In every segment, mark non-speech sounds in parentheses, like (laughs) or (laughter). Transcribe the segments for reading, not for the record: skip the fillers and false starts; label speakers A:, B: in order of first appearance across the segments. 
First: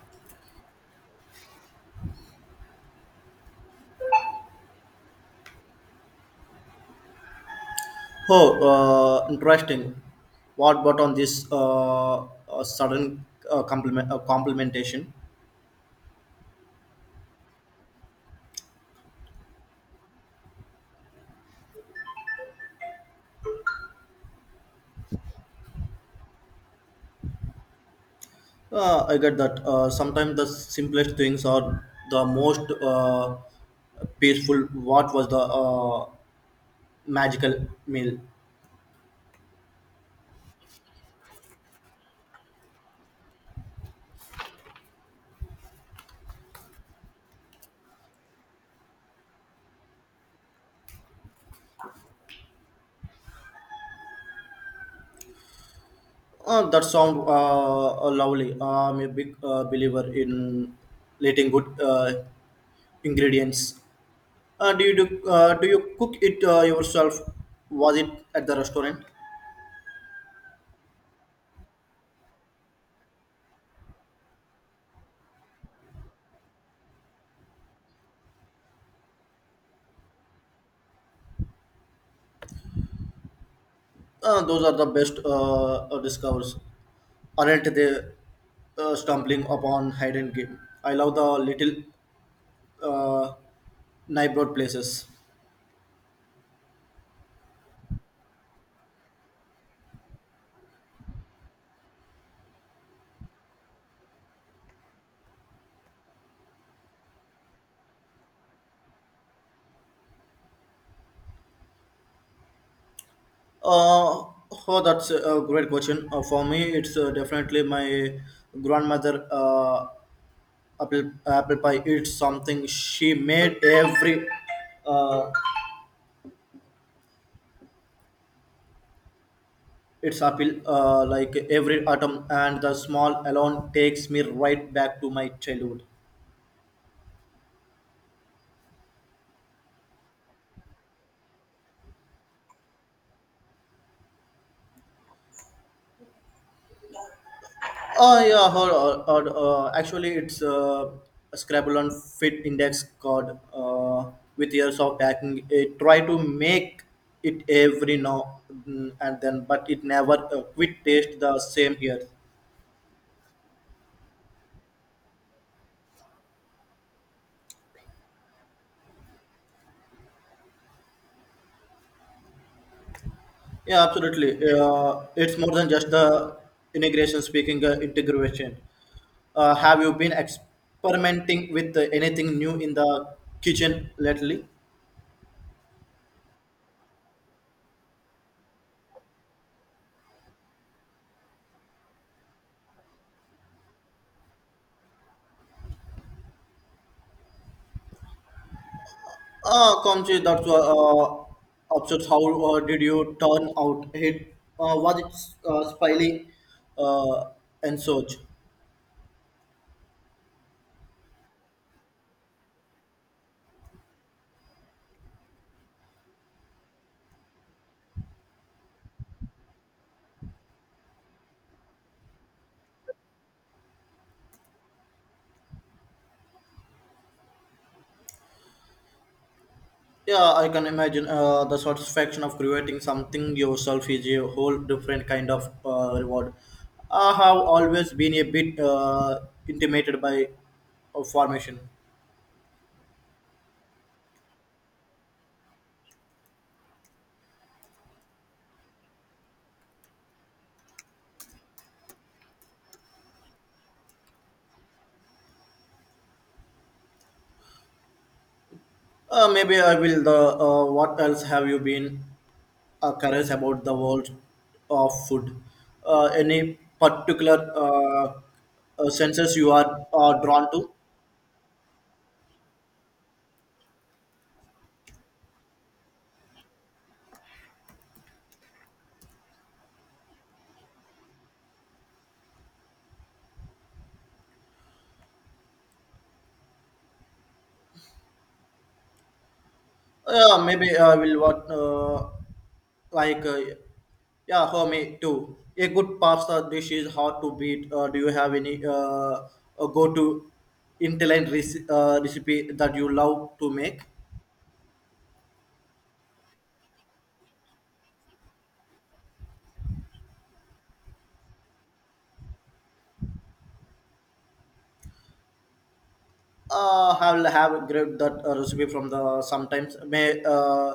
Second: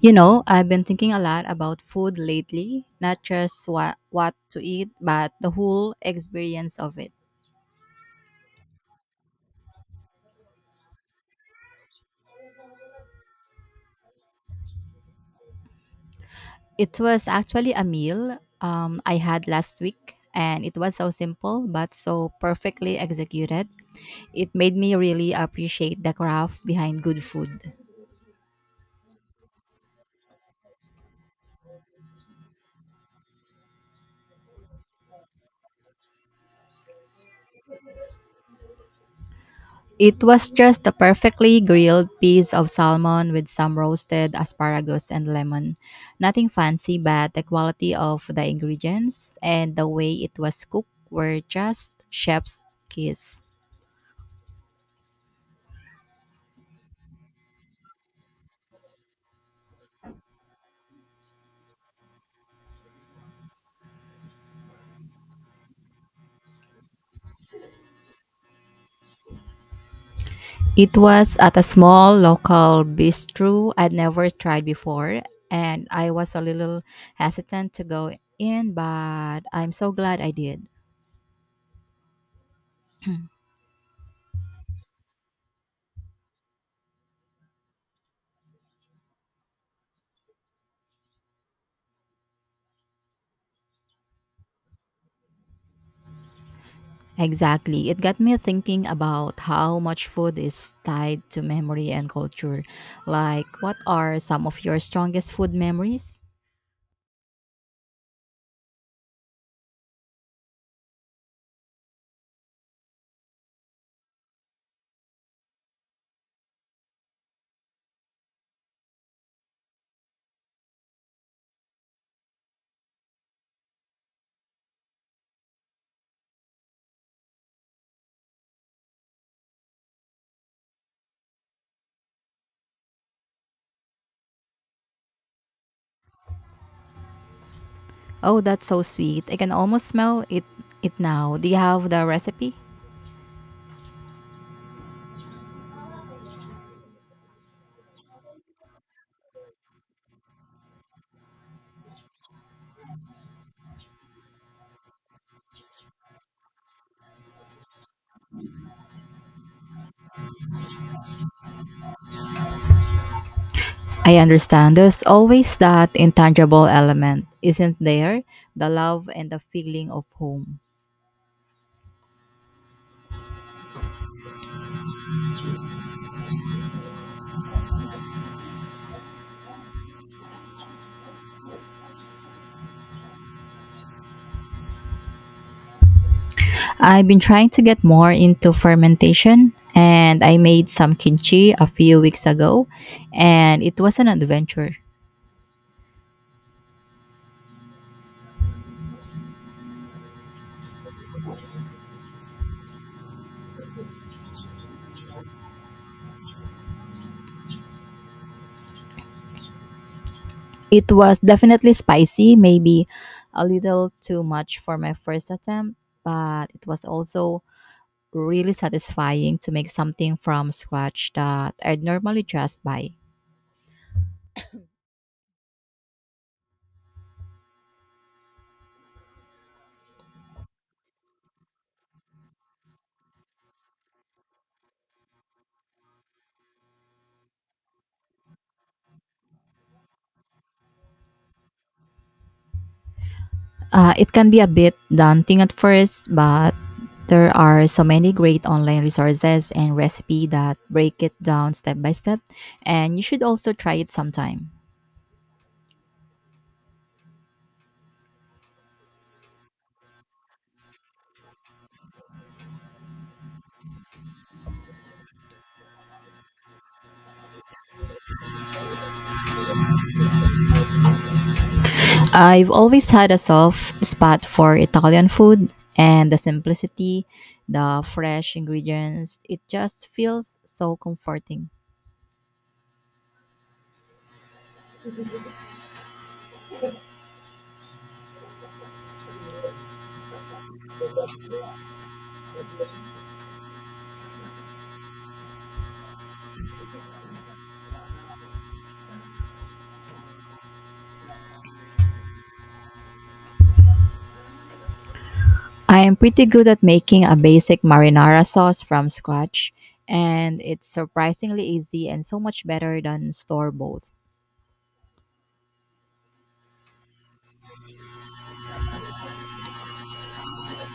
A: You know, I've been thinking a lot about food lately, not just what to eat, but the whole experience of it.
B: Oh, interesting. What about on this sudden compliment, complimentation?
A: It was actually a meal I had last week, and it was so simple but so perfectly executed. It made me really appreciate the craft behind good food.
B: I get that. Sometimes the simplest things are the most peaceful. What was the magical meal?
A: It was just a perfectly grilled piece of salmon with some roasted asparagus and lemon. Nothing fancy, but the quality of the ingredients and the way it was cooked were just chef's kiss.
B: That sound lovely. I'm a big believer in letting good ingredients. Do you do you cook it yourself? Was it at the restaurant?
A: It was at a small local bistro I'd never tried before, and I was a little hesitant to go in, but I'm so glad I did. (clears throat)
B: Those are the best discovers, aren't they? Stumbling upon hidden game. I love the little uh, neighborhood places.
A: Exactly. It got me thinking about how much food is tied to memory and culture. Like, what are some of your strongest food memories?
B: Uh, oh, that's a great question. For me, it's definitely my grandmother apple pie. It's something she made every. Uh, its apple. Like every autumn and the small alone takes me right back to my childhood.
A: Oh, that's so sweet. I can almost smell it now. Do you have the recipe?
B: Oh yeah, or actually, it's a Scrabble on Fit Index card. With years of hacking, it try to make it every now, and then, but it never quit taste the same here.
A: I understand. There's always that intangible element, isn't there? The love and the feeling of home.
B: Yeah, absolutely. It's more than just the integration. Speaking integration, have you been experimenting with anything new in the kitchen lately?
A: I've been trying to get more into fermentation, and I made some kimchi a few weeks ago and it was an adventure.
B: Kamchi, that's upsets. How did you turn out? Hit was it spily uh, and such?
A: It was definitely spicy, maybe a little too much for my first attempt, but it was also really satisfying to make something from scratch that I'd normally just buy.
B: Yeah, I can imagine the satisfaction of creating something yourself is a whole different kind of reward. I have always been a bit intimidated by formation.
A: It can be a bit daunting at first, but there are so many great online resources and recipe that break it down step by step, and you should also try it sometime.
B: Maybe I will. The what else have you been? Curious about the world of food. Any particular senses you are drawn to?
A: I've always had a soft spot for Italian food and the simplicity, the fresh ingredients. It just feels so comforting.
B: Maybe I will what like, yeah, for me too. A good pasta dish is hard to beat. Do you have any a go-to intelligent recipe that you love to make?
A: I am pretty good at making a basic marinara sauce from scratch, and it's surprisingly easy and so much better than store bought.
B: I will have grabbed that recipe from the sometimes may. Uh,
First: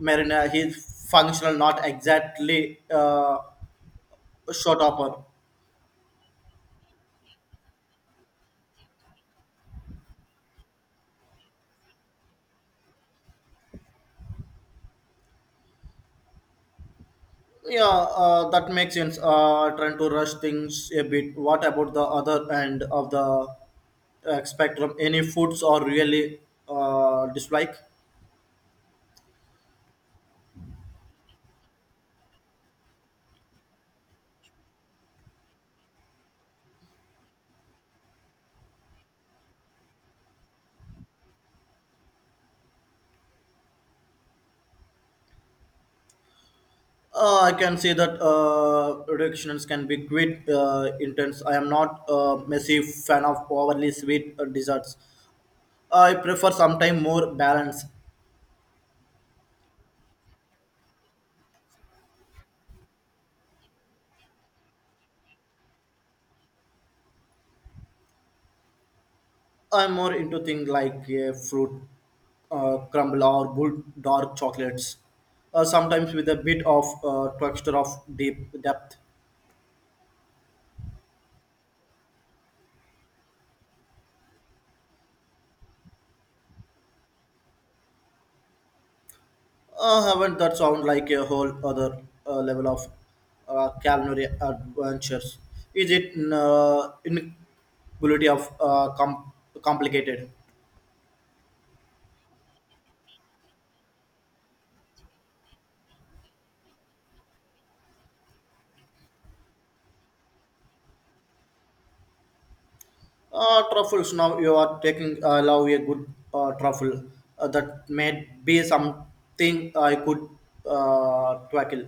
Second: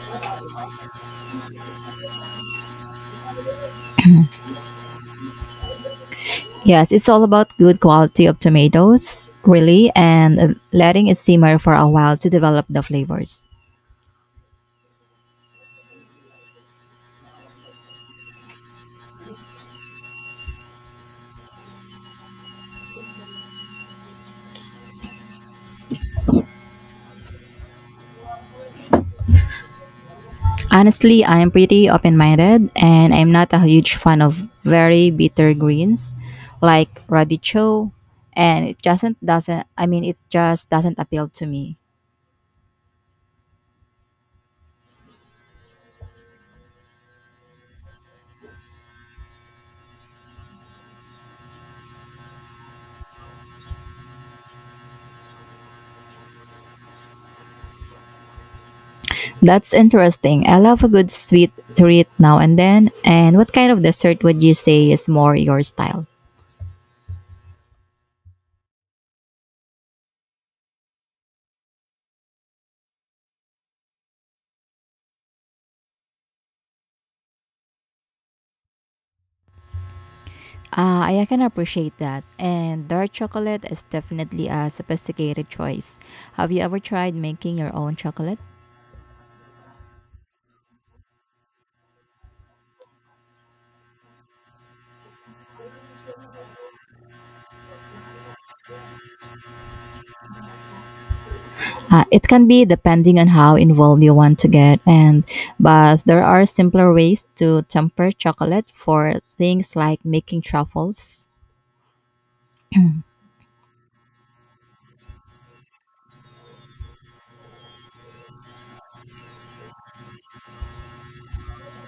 B: Marina, he's functional, not exactly short upper.
A: Yes, it's all about good quality of tomatoes, really, and letting it simmer for a while to develop the flavors.
B: Yeah, that makes sense. Trying to rush things a bit. What about the other end of the spectrum? Any foods or really dislike?
A: Honestly, I am pretty open minded, and I'm not a huge fan of very bitter greens like radicchio, and it doesn't I mean it just doesn't appeal to me.
B: I can see that reductions can be quite intense. I am not a massive fan of overly sweet desserts. I prefer sometime more balance.
A: That's interesting. I love a good sweet treat now and then. And what kind of dessert would you say is more your style?
B: I'm more into things like fruit crumble or good dark chocolates, sometimes with a bit of texture of deep depth.
A: Ah, I can appreciate that. And dark chocolate is definitely a sophisticated choice. Have you ever tried making your own chocolate?
B: Haven't that sound like a whole other level of culinary adventures? Is it inequality of com- complicated?
A: It can be depending on how involved you want to get, and but there are simpler ways to temper chocolate for things like making truffles. (clears throat)
B: Truffles now you are taking love a good truffle that may be something I could tackle.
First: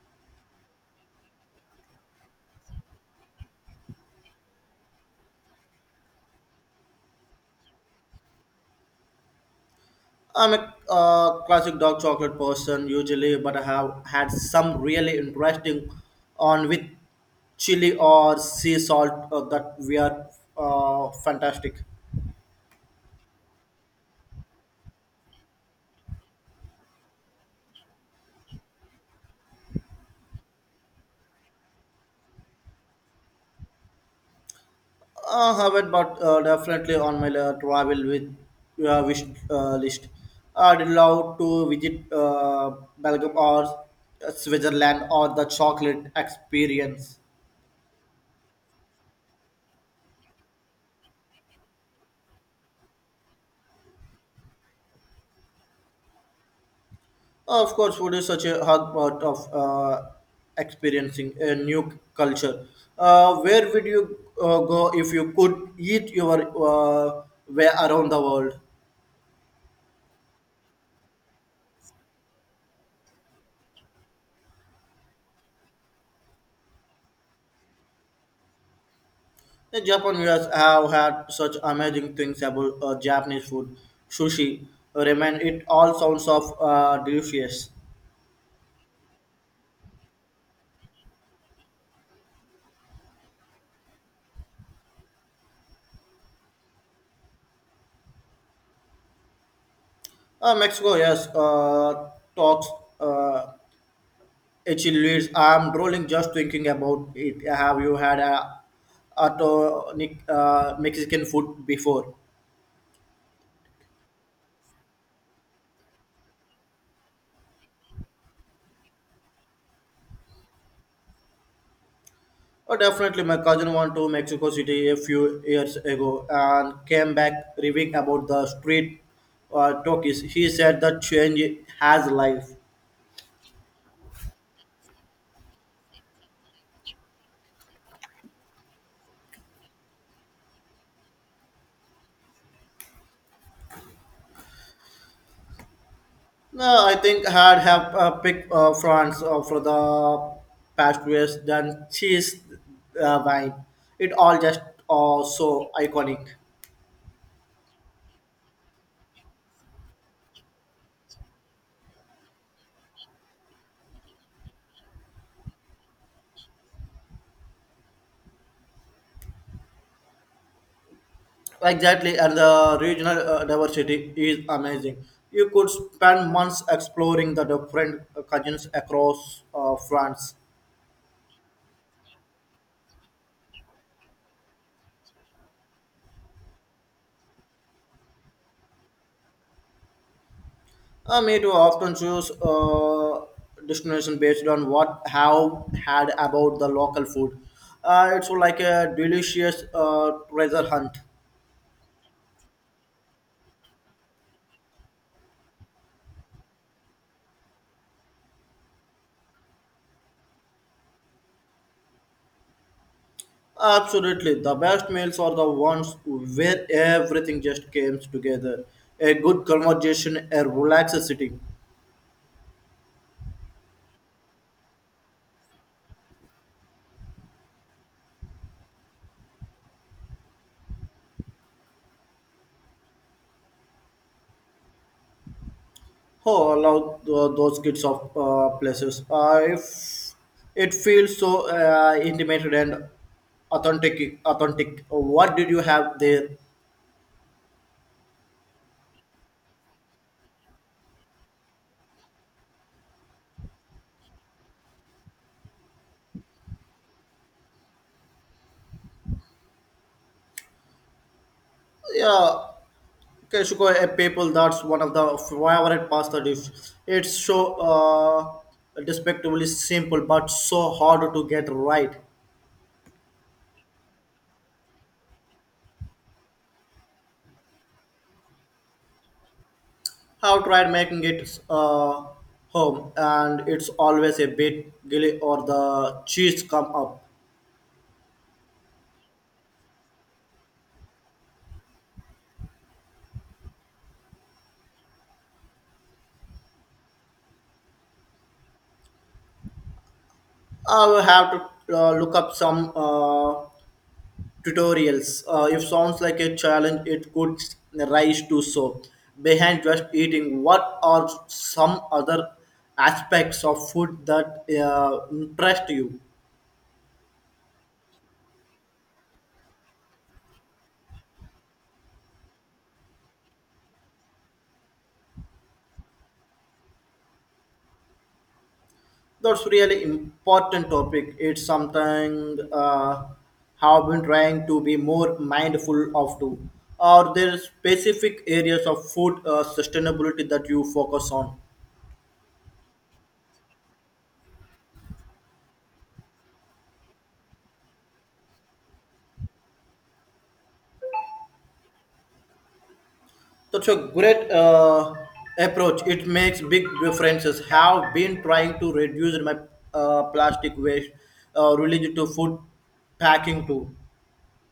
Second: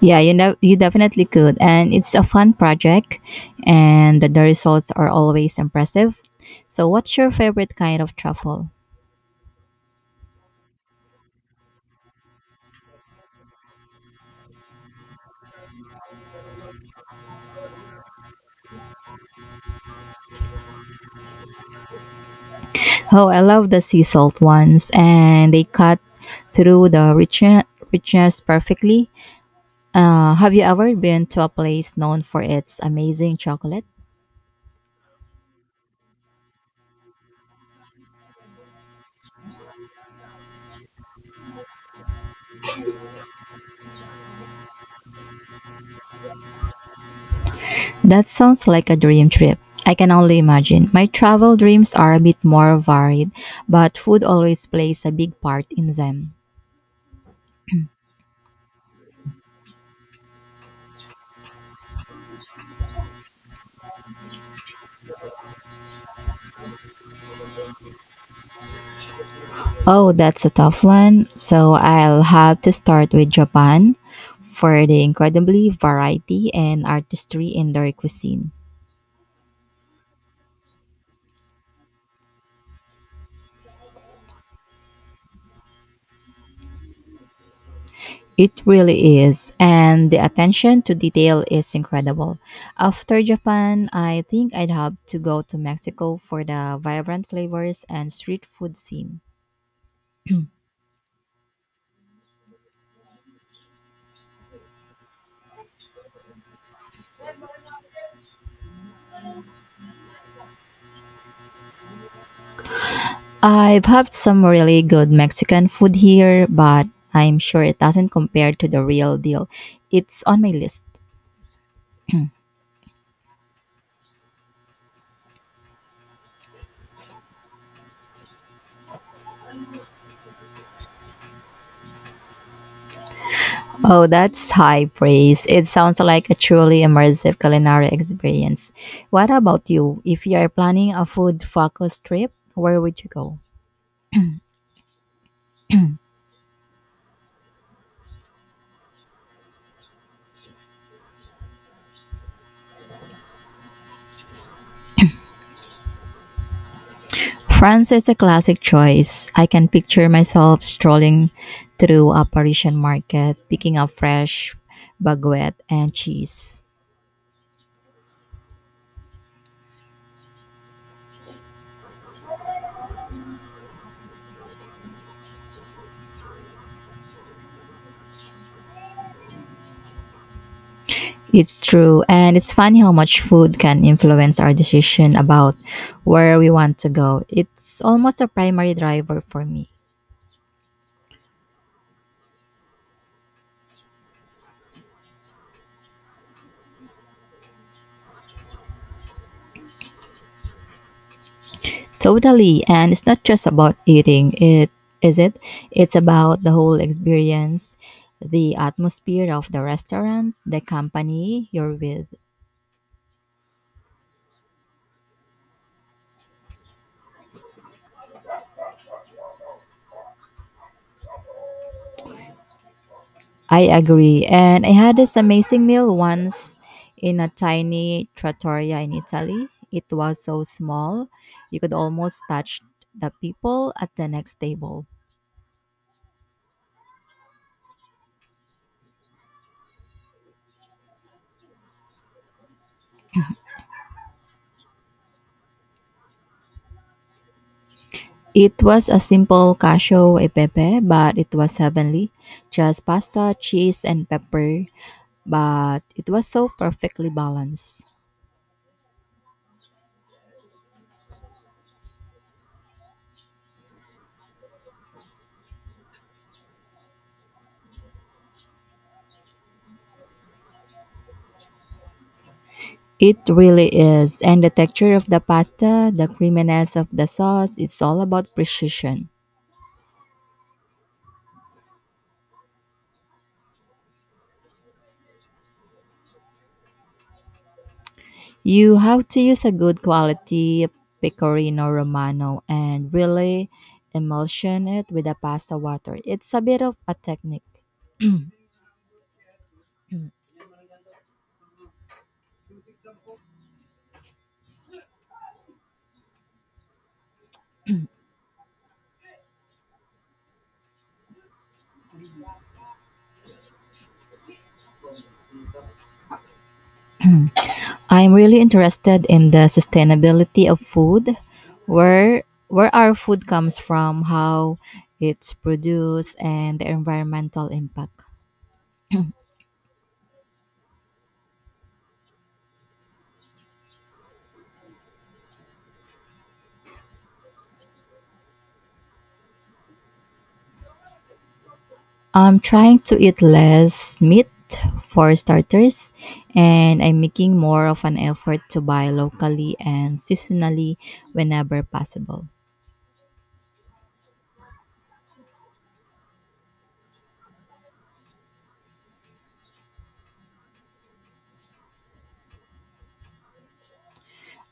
A: Yeah, you know, you definitely could, and it's a fun project, and the results are always impressive. So, what's your favorite kind of truffle?
B: I'm a classic dark chocolate person usually, but I have had some really interesting on with chili or sea salt that we are fantastic.
A: Oh, I love the sea salt ones, and they cut through the richness perfectly. Have you ever been to a place known for its amazing chocolate?
B: I haven't, but definitely on my travel with wish list. I'd love to visit Belgium or Switzerland or the chocolate experience.
A: That sounds like a dream trip. I can only imagine. My travel dreams are a bit more varied, but food always plays a big part in them.
B: Of course, food is such a hard part of experiencing a new culture. Where would you go if you could eat your way around the world?
A: Oh, that's a tough one. So I'll have to start with Japan for the incredibly variety and artistry in their cuisine.
B: The Japanese have had such amazing things about Japanese food, sushi. Remain it all sounds of delicious.
A: It really is, and the attention to detail is incredible. After Japan, I think I'd have to go to Mexico for the vibrant flavors and street food scene.
B: Mexico, yes, talks. Uh, It leads. I'm drooling just thinking about it. Have you had a tonic, Mexican food before?
A: I've had some really good Mexican food here, but I'm sure it doesn't compare to the real deal. It's on my list.
B: Oh, definitely. My cousin went to Mexico City a few years ago and came back raving about the street talkies. He said the change has life.
A: Oh, that's high praise. It sounds like a truly immersive culinary experience. What about you? If you are planning a food focus trip, where would you go?
B: No, I think I'd have picked France for the pastries than cheese wine. It all just so iconic.
A: France is a classic choice. I can picture myself strolling through a Parisian market, picking up fresh baguette and cheese.
B: Exactly, and the regional diversity is amazing. You could spend months exploring the different cuisines across France.
A: It's true. And it's funny how much food can influence our decision about where we want to go. It's almost a primary driver for me.
B: Me too often choose destination based on what have had about the local food. It's like a delicious treasure hunt.
A: Totally. And it's not just about eating, it is it? It's about the whole experience, the atmosphere of the restaurant, the company you're with.
B: Absolutely, the best meals are the ones where everything just comes together. A good conversation, a relaxed sitting.
A: I agree. And I had this amazing meal once in a tiny trattoria in Italy. It was so small, you could almost touch the people at the next table.
B: Oh, allow those kids of places. If it feels so intimate and authentic. What did you have there?
A: It was a simple cacio e pepe, but it was heavenly. Just pasta, cheese, and pepper, but it was so perfectly balanced.
B: Yeah, Keshuko a people. That's one of the favorite pasta dish. It's so despicably simple, but so hard to get right.
A: It really is. And the texture of the pasta, the creaminess of the sauce, it's all about precision.
B: I've tried making it home, and it's always a bit gilly or the cheese come up.
A: You have to use a good quality pecorino romano and really emulsion it with the pasta water. It's a bit of a technique. Mm.
B: I will have to look up some tutorials. If sounds like a challenge, it could rise to so. Behind just eating, what are some other aspects of food that impressed you?
A: I'm really interested in the sustainability of food, where our food comes from, how it's produced, and the environmental impact.
B: That's really important topic. It's something have been trying to be more mindful of too. Are there specific areas of food sustainability that you focus on?
A: I'm trying to eat less meat for starters, and I'm making more of an effort to buy locally and seasonally whenever possible.
B: That's a great approach. It makes big differences. Have been trying to reduce my plastic waste related to food packing too.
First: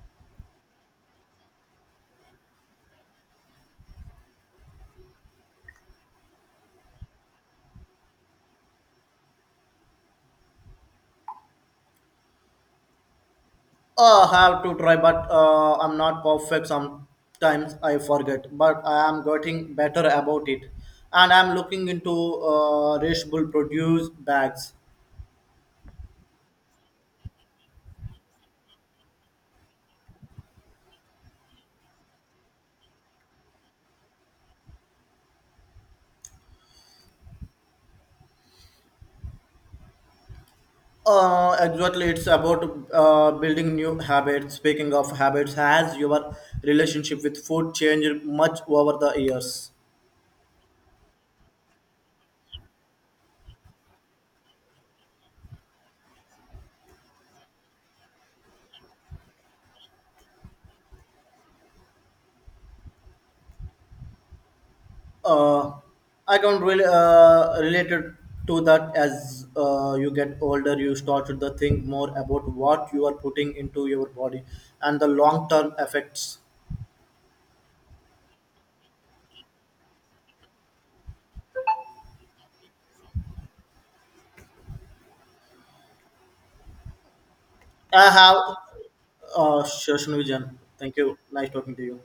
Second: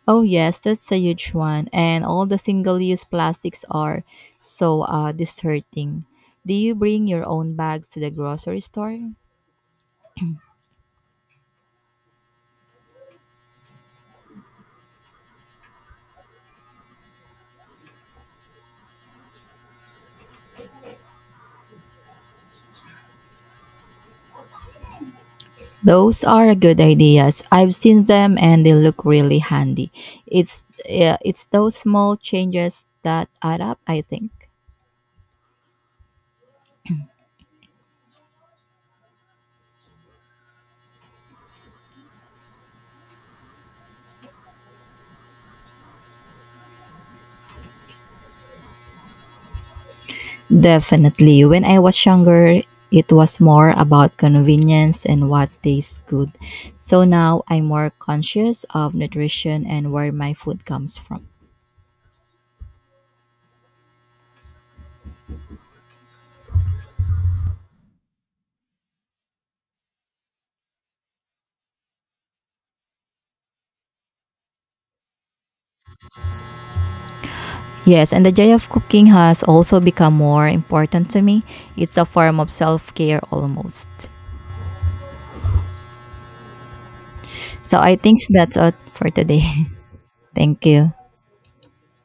A: Oh, yes, that's a huge one. And all the single use plastics are so disheartening. Do you bring your own bags to the grocery store?
B: I have to try, but I'm not perfect. Sometimes I forget, but I am getting better about it, and I'm looking into reusable produce bags.
A: Those are good ideas. I've seen them and they look really handy. It's those small changes that add up, I think.
B: Exactly. It's about building new habits. Speaking of habits, has your relationship with food changed much over the years?
A: Definitely. When I was younger, it was more about convenience and what tastes good. So now I'm more conscious of nutrition and where my food comes from.
B: Uh, I can really related to that as you get older, you start to think more about what you are putting into your body and the long term effects.
A: Yes, and the joy of cooking has also become more important to me. It's a form of self care almost. So I
B: I
A: think
B: have
A: that's all for today.
B: Shoshana
A: (laughs)
B: Vijan.
A: Thank
B: Thank
A: you.
B: you. Nice talking to you.